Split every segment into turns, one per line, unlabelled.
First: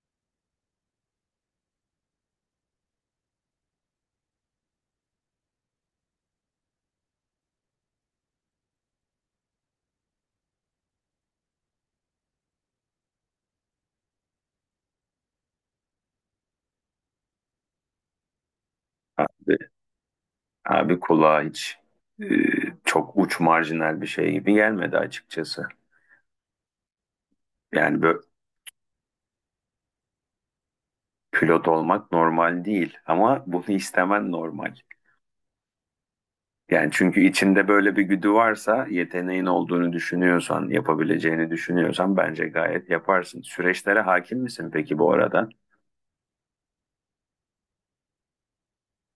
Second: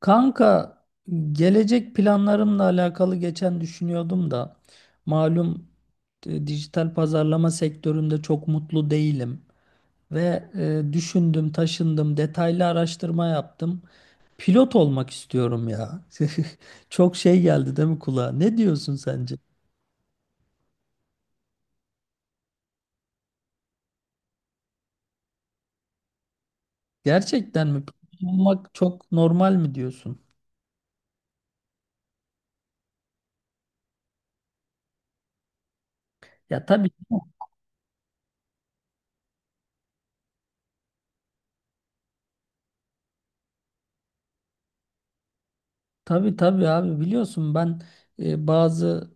Kanka gelecek planlarımla alakalı geçen düşünüyordum da malum, dijital pazarlama sektöründe çok mutlu değilim ve düşündüm, taşındım, detaylı araştırma yaptım. Pilot olmak istiyorum ya. Çok şey geldi değil mi kulağa? Ne diyorsun sence?
Abi, abi, kulağa hiç e, çok uç marjinal bir şey gibi gelmedi açıkçası.
Gerçekten mi?
Yani böyle
Pilot olmak çok normal mi diyorsun?
pilot olmak normal değil ama bunu istemen normal.
Ya tabii.
Yani çünkü içinde böyle bir güdü varsa, yeteneğin olduğunu düşünüyorsan, yapabileceğini düşünüyorsan bence gayet yaparsın. Süreçlere hakim misin peki bu arada?
Tabii abi biliyorsun ben, bazı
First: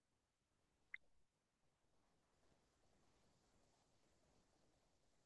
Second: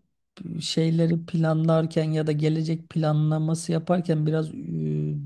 şeyleri planlarken ya da gelecek planlaması yaparken biraz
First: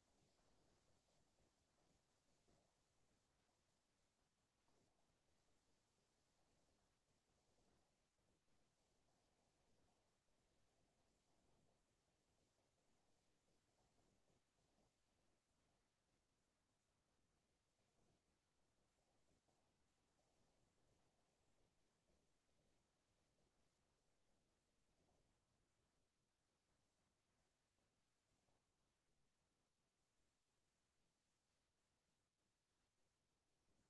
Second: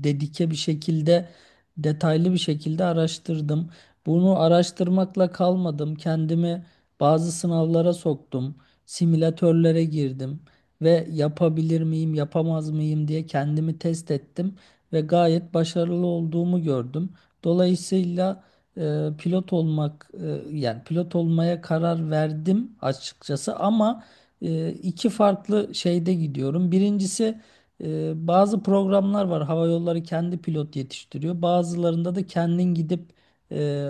dedike bir şekilde, detaylı bir şekilde araştırdım. Bunu araştırmakla kalmadım. Kendimi bazı sınavlara soktum. Simülatörlere girdim ve yapabilir miyim, yapamaz mıyım diye kendimi test ettim ve gayet başarılı olduğumu gördüm. Dolayısıyla yani pilot olmaya karar verdim açıkçası ama iki farklı şeyde gidiyorum. Birincisi, bazı programlar var. Hava yolları kendi pilot yetiştiriyor. Bazılarında da kendin gidip e,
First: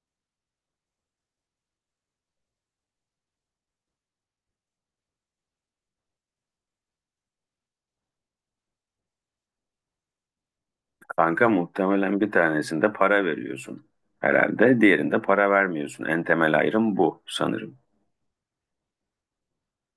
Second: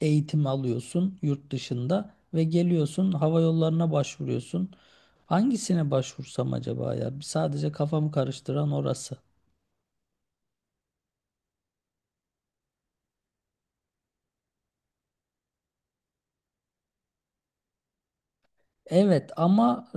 eğitim alıyorsun yurt dışında ve geliyorsun hava yollarına başvuruyorsun. Hangisine başvursam acaba ya? Sadece kafamı karıştıran orası.
Kanka muhtemelen bir tanesinde para veriyorsun herhalde, diğerinde para vermiyorsun. En temel ayrım bu sanırım.
Evet ama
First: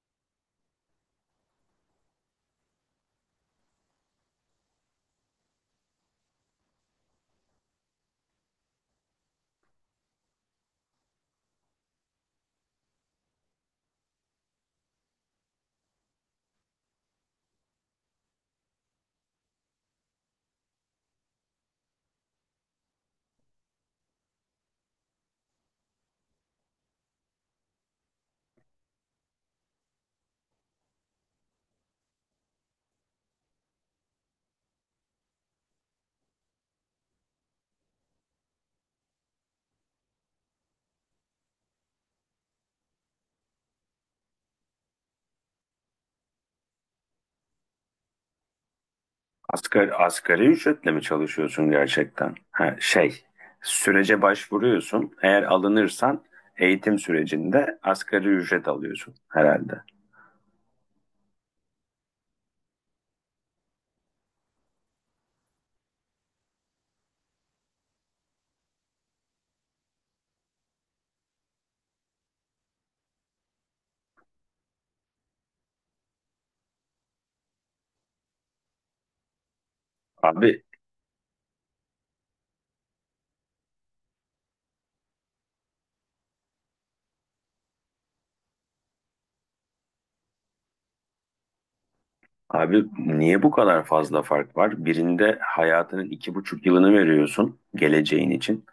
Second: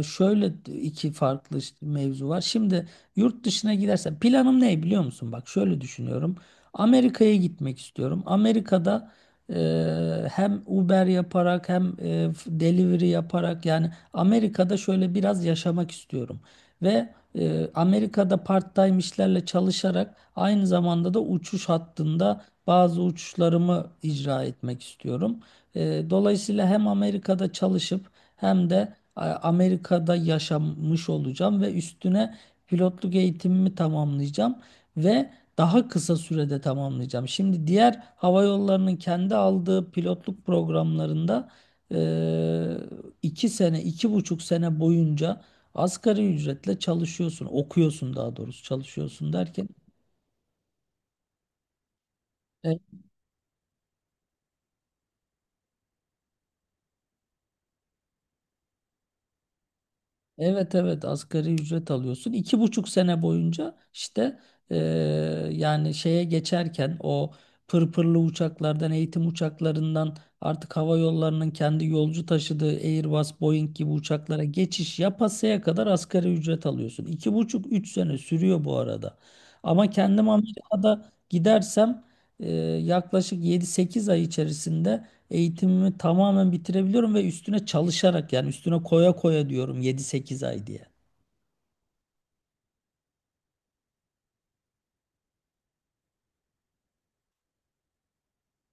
şöyle iki farklı mevzu var. Şimdi yurt dışına gidersen planım ne biliyor musun? Bak şöyle düşünüyorum. Amerika'ya gitmek istiyorum. Amerika'da hem Uber yaparak hem delivery yaparak, yani Amerika'da şöyle biraz yaşamak istiyorum. Ve Amerika'da part-time işlerle çalışarak aynı zamanda da uçuş hattında bazı uçuşlarımı icra etmek istiyorum. Dolayısıyla hem Amerika'da çalışıp hem de Amerika'da yaşamış olacağım ve üstüne pilotluk eğitimimi tamamlayacağım ve daha kısa sürede tamamlayacağım. Şimdi diğer hava yollarının kendi aldığı pilotluk programlarında e, iki sene, iki buçuk sene boyunca asgari ücretle çalışıyorsun, okuyorsun, daha doğrusu çalışıyorsun derken
Asgari ücretle mi çalışıyorsun gerçekten? Ha,
e,
şey, sürece başvuruyorsun. Eğer alınırsan eğitim sürecinde asgari ücret alıyorsun herhalde.
evet evet, asgari ücret alıyorsun. İki buçuk sene boyunca işte, eee, yani şeye geçerken o pırpırlı uçaklardan, eğitim uçaklarından artık hava yollarının kendi yolcu taşıdığı Airbus, Boeing gibi uçaklara geçiş yapasaya kadar asgari ücret alıyorsun. İki buçuk, üç sene sürüyor bu arada. Ama kendim
Abi,
Amerika'da gidersem eee, yaklaşık yedi sekiz ay içerisinde eğitimimi tamamen bitirebiliyorum ve üstüne çalışarak, yani üstüne koya koya diyorum yedi sekiz ay diye.
abi, niye bu kadar fazla fark var? Birinde hayatının iki buçuk yılını veriyorsun geleceğin için.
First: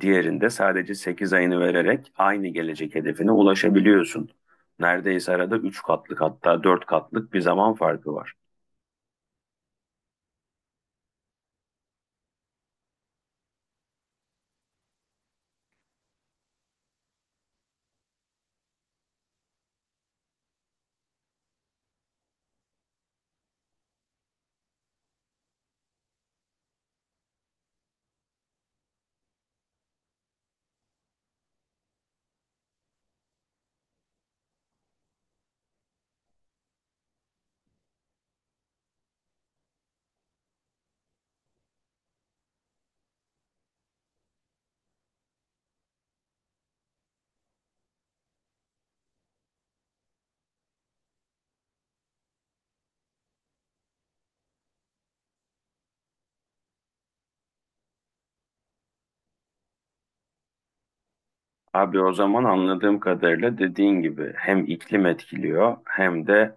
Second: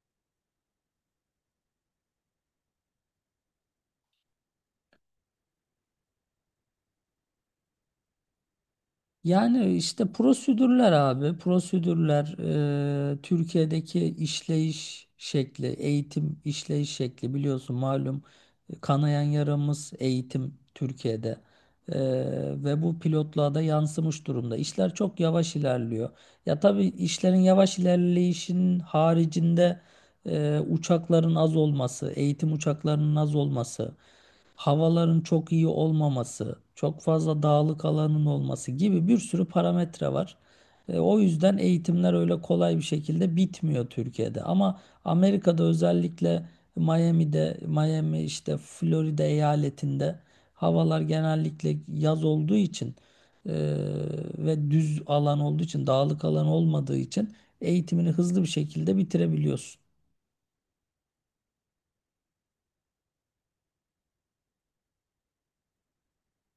Diğerinde sadece sekiz ayını vererek aynı gelecek hedefine ulaşabiliyorsun. Neredeyse arada üç katlık hatta dört katlık bir zaman farkı var.
Yani işte prosedürler abi, prosedürler, Türkiye'deki işleyiş şekli, eğitim işleyiş şekli, biliyorsun malum kanayan yaramız eğitim Türkiye'de. E, Ve bu pilotluğa da yansımış durumda. İşler çok yavaş ilerliyor. Ya tabii işlerin yavaş ilerleyişinin haricinde uçakların az olması, eğitim uçaklarının az olması, havaların çok iyi olmaması, çok fazla dağlık alanın olması gibi bir sürü parametre var. O yüzden eğitimler öyle kolay bir şekilde bitmiyor Türkiye'de. Ama Amerika'da, özellikle Miami'de, Miami işte Florida eyaletinde havalar genellikle yaz olduğu için e, ve düz alan olduğu için, dağlık alan olmadığı için eğitimini hızlı bir şekilde bitirebiliyorsun.
Abi o zaman anladığım kadarıyla dediğin gibi hem iklim etkiliyor hem de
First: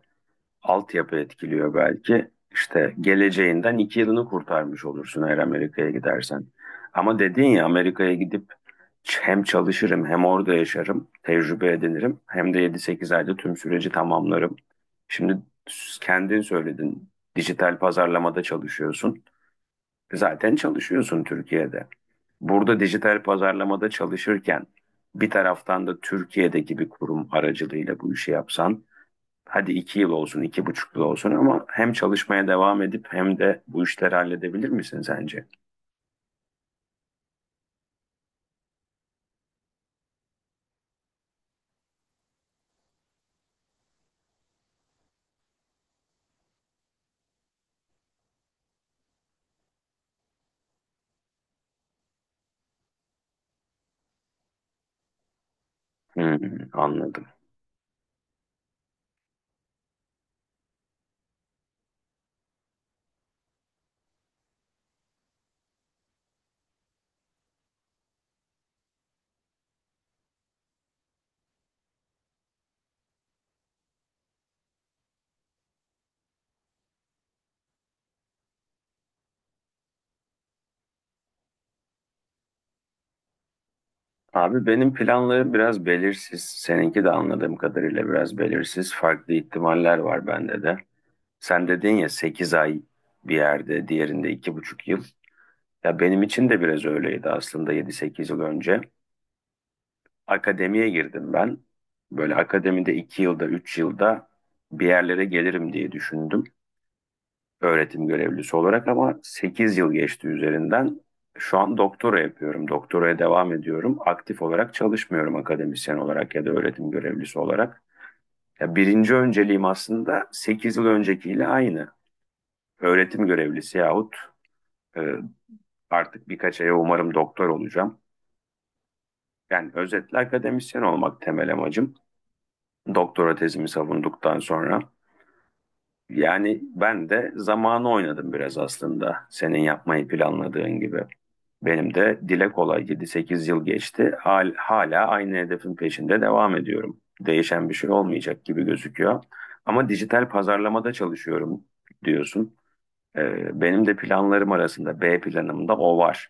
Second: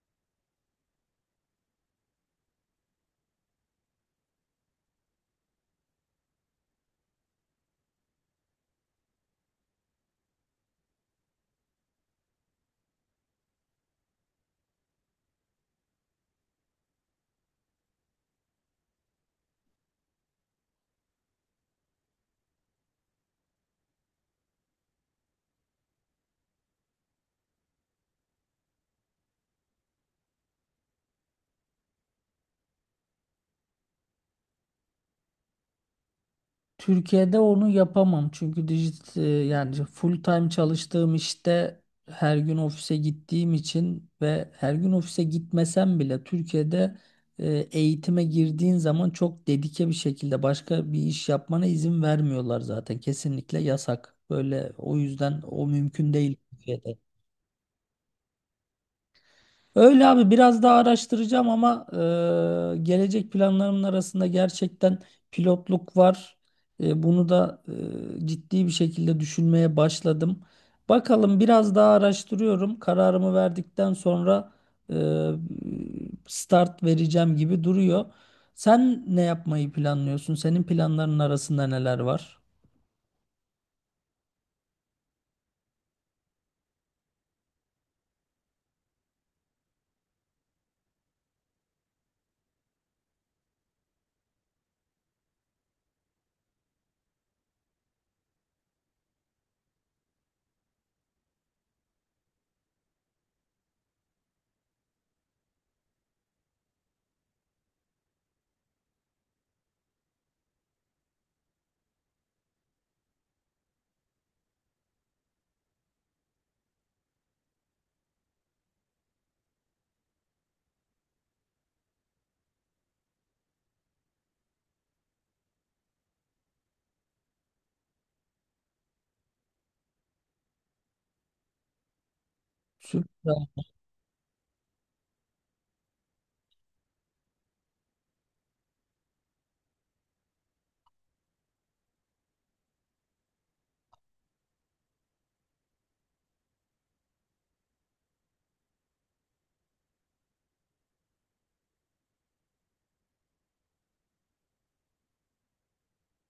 altyapı etkiliyor belki. İşte geleceğinden iki yılını kurtarmış olursun eğer Amerika'ya gidersen. Ama dediğin ya Amerika'ya gidip hem çalışırım hem orada yaşarım, tecrübe edinirim hem de yedi sekiz ayda tüm süreci tamamlarım. Şimdi kendin söyledin dijital pazarlamada çalışıyorsun. Zaten çalışıyorsun Türkiye'de. Burada dijital pazarlamada çalışırken bir taraftan da Türkiye'deki bir kurum aracılığıyla bu işi yapsan, hadi iki yıl olsun, iki buçuk yıl olsun ama hem çalışmaya devam edip hem de bu işleri halledebilir misin sence?
Türkiye'de onu yapamam çünkü yani full time çalıştığım işte her gün ofise gittiğim için ve her gün ofise gitmesem bile Türkiye'de, e, eğitime girdiğin zaman çok dedike bir şekilde başka bir iş yapmana izin vermiyorlar, zaten kesinlikle yasak. Böyle, o yüzden o mümkün değil
Hmm,
Türkiye'de.
anladım.
Öyle abi, biraz daha araştıracağım ama gelecek planlarımın arasında gerçekten pilotluk var. Bunu da ciddi bir şekilde düşünmeye başladım. Bakalım, biraz daha araştırıyorum. Kararımı verdikten sonra e, start vereceğim gibi duruyor. Sen ne yapmayı planlıyorsun? Senin planların arasında neler var?
Abi benim planlarım biraz belirsiz. Seninki de anladığım kadarıyla biraz belirsiz. Farklı ihtimaller var bende de. Sen dedin ya 8 ay bir yerde, diğerinde iki buçuk yıl. Ya benim için de biraz öyleydi aslında yedi sekiz yıl önce. Akademiye girdim ben. Böyle akademide iki yılda, üç yılda bir yerlere gelirim diye düşündüm. Öğretim görevlisi olarak ama 8 yıl geçti üzerinden. Şu an doktora yapıyorum. Doktoraya devam ediyorum. Aktif olarak çalışmıyorum akademisyen olarak ya da öğretim görevlisi olarak. Ya birinci önceliğim aslında 8 yıl öncekiyle aynı. Öğretim görevlisi yahut e, artık birkaç aya umarım doktor olacağım. Yani özetle akademisyen olmak temel amacım. Doktora
Süper.
tezimi savunduktan sonra. Yani ben de zamanı oynadım biraz aslında. Senin yapmayı planladığın gibi. Benim de dile kolay 7-8 yıl geçti. Hala aynı hedefin peşinde devam ediyorum. Değişen bir şey olmayacak gibi gözüküyor. Ama dijital pazarlamada çalışıyorum diyorsun. Benim de planlarım arasında B planımda o var.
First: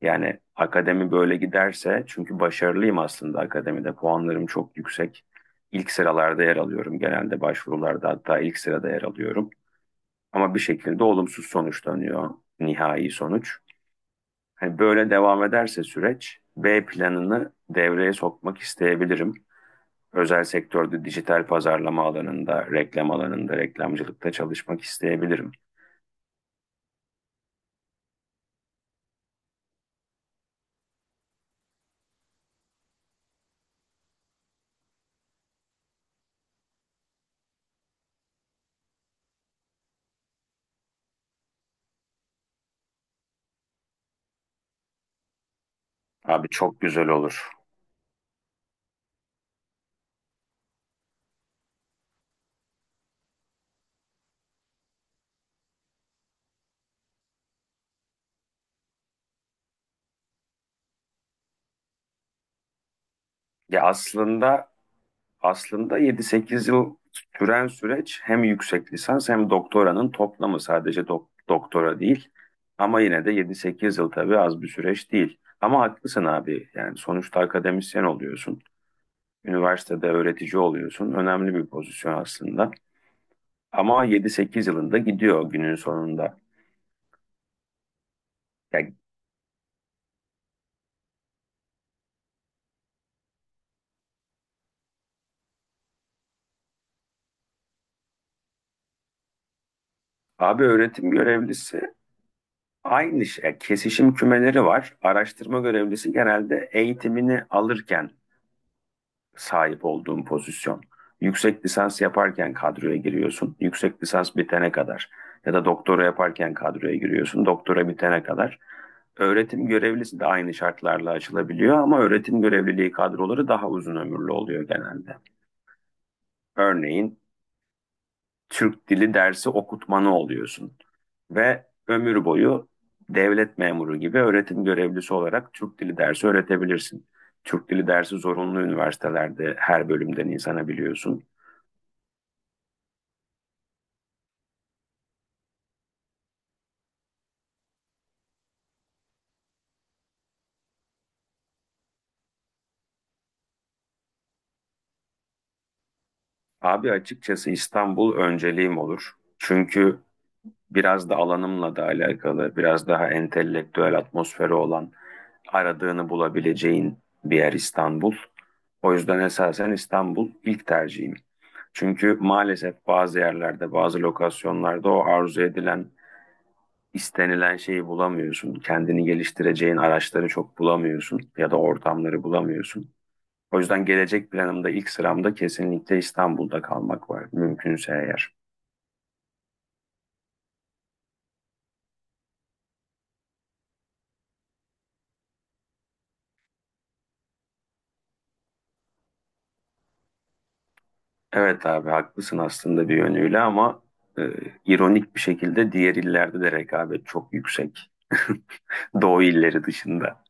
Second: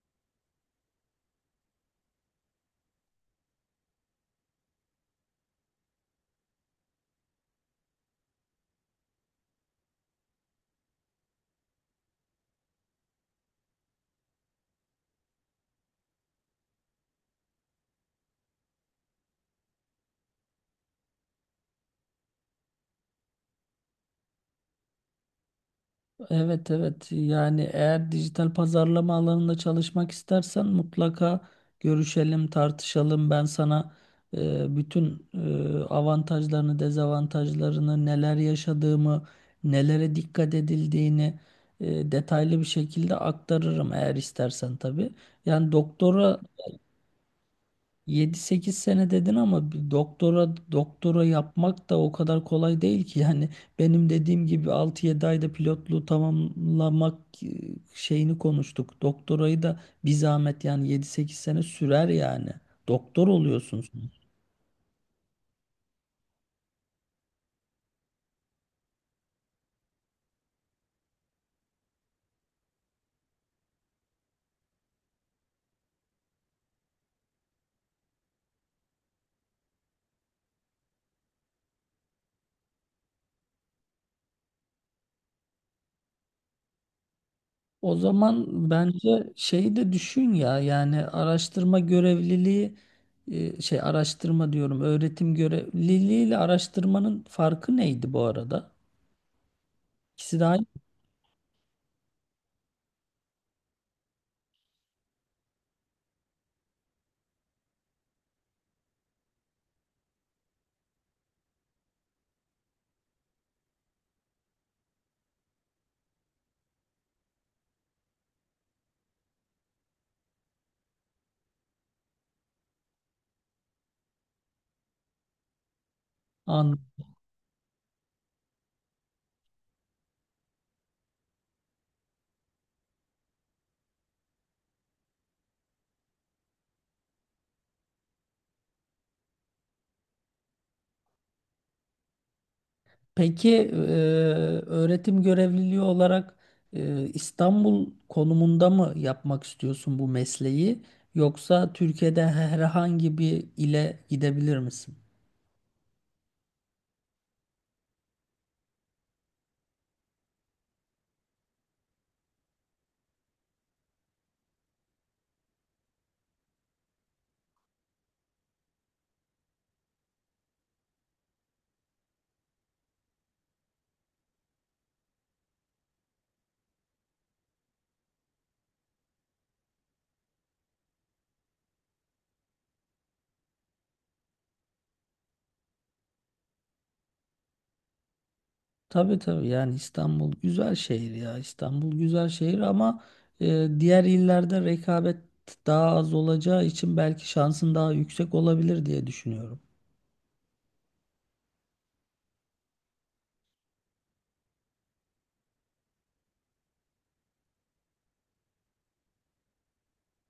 Yani akademi böyle giderse çünkü başarılıyım aslında akademide puanlarım çok yüksek. İlk sıralarda yer alıyorum genelde başvurularda hatta ilk sırada yer alıyorum. Ama bir şekilde olumsuz sonuçlanıyor nihai sonuç. Hani böyle devam ederse süreç B planını devreye sokmak isteyebilirim. Özel sektörde dijital pazarlama alanında, reklam alanında, reklamcılıkta çalışmak isteyebilirim.
Evet evet, yani eğer dijital pazarlama alanında çalışmak istersen mutlaka görüşelim, tartışalım, ben sana bütün avantajlarını, dezavantajlarını, neler yaşadığımı, nelere dikkat edildiğini detaylı bir şekilde aktarırım, eğer istersen tabii. Yani doktora,
Abi çok güzel olur.
yedi sekiz sene dedin ama bir doktora yapmak da o kadar kolay değil ki. Yani benim dediğim gibi altı yedi ayda pilotluğu tamamlamak e, şeyini konuştuk. Doktorayı da bir zahmet, yani yedi sekiz sene sürer yani. Doktor
Ya
oluyorsunuz.
aslında yedi sekiz yıl süren süreç hem yüksek lisans hem doktoranın toplamı sadece doktora değil. Ama yine de yedi sekiz yıl tabii az bir süreç değil. Ama haklısın abi. Yani sonuçta akademisyen oluyorsun. Üniversitede öğretici oluyorsun. Önemli bir pozisyon aslında. Ama yedi sekiz yılında gidiyor günün sonunda.
O zaman
Ya
bence şeyi de düşün ya, yani araştırma görevliliği, şey, araştırma diyorum, öğretim görevliliği ile araştırmanın farkı neydi bu arada? İkisi de
abi
aynı.
öğretim görevlisi aynı şey. Kesişim kümeleri var. Araştırma görevlisi genelde eğitimini alırken sahip olduğun pozisyon. Yüksek lisans yaparken kadroya giriyorsun. Yüksek lisans bitene kadar ya da doktora yaparken kadroya giriyorsun. Doktora bitene kadar. Öğretim görevlisi de aynı şartlarla açılabiliyor ama öğretim görevliliği kadroları daha uzun ömürlü oluyor genelde.
An.
Örneğin Türk dili dersi okutmanı oluyorsun ve ömür boyu devlet memuru gibi öğretim görevlisi olarak Türk dili dersi öğretebilirsin. Türk dili dersi zorunlu üniversitelerde her bölümden insana biliyorsun.
Peki öğretim görevliliği olarak İstanbul konumunda mı yapmak istiyorsun bu mesleği, yoksa Türkiye'de herhangi bir ile gidebilir misin?
Abi açıkçası İstanbul önceliğim olur. Çünkü biraz da alanımla da alakalı, biraz daha entelektüel atmosferi olan, aradığını bulabileceğin bir yer İstanbul. O yüzden esasen İstanbul ilk tercihim. Çünkü maalesef bazı yerlerde, bazı lokasyonlarda o arzu edilen, istenilen şeyi bulamıyorsun. Kendini geliştireceğin araçları çok bulamıyorsun ya da ortamları bulamıyorsun. O yüzden gelecek planımda ilk sıramda kesinlikle İstanbul'da kalmak var mümkünse eğer.
Tabii tabii, yani İstanbul güzel şehir ya, İstanbul güzel şehir ama diğer illerde rekabet daha az olacağı için belki şansın daha yüksek olabilir diye düşünüyorum.
Evet abi haklısın aslında bir yönüyle ama e, ironik bir şekilde diğer illerde de rekabet çok yüksek. Doğu illeri dışında.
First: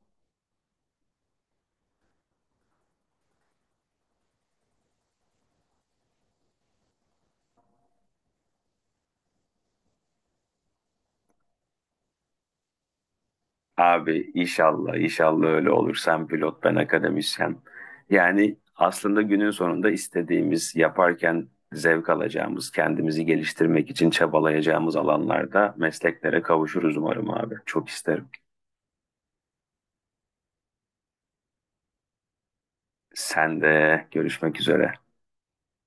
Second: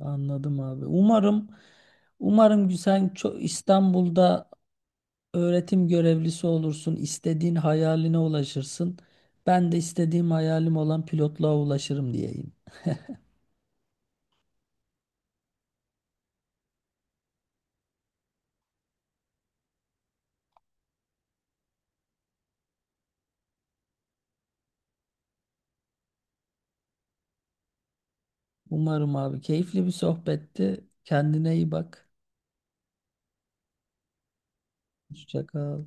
Anladım abi. Umarım, umarım sen çok İstanbul'da öğretim görevlisi olursun, istediğin hayaline ulaşırsın. Ben de istediğim hayalim olan pilotluğa ulaşırım diyeyim.
Abi inşallah inşallah öyle olur. Sen pilot ben akademisyen. Yani aslında günün sonunda istediğimiz yaparken zevk alacağımız, kendimizi geliştirmek için çabalayacağımız alanlarda mesleklere kavuşuruz umarım abi. Çok isterim.
Umarım abi, keyifli bir sohbetti. Kendine iyi bak.
Sen de görüşmek üzere.
Hoşça kal.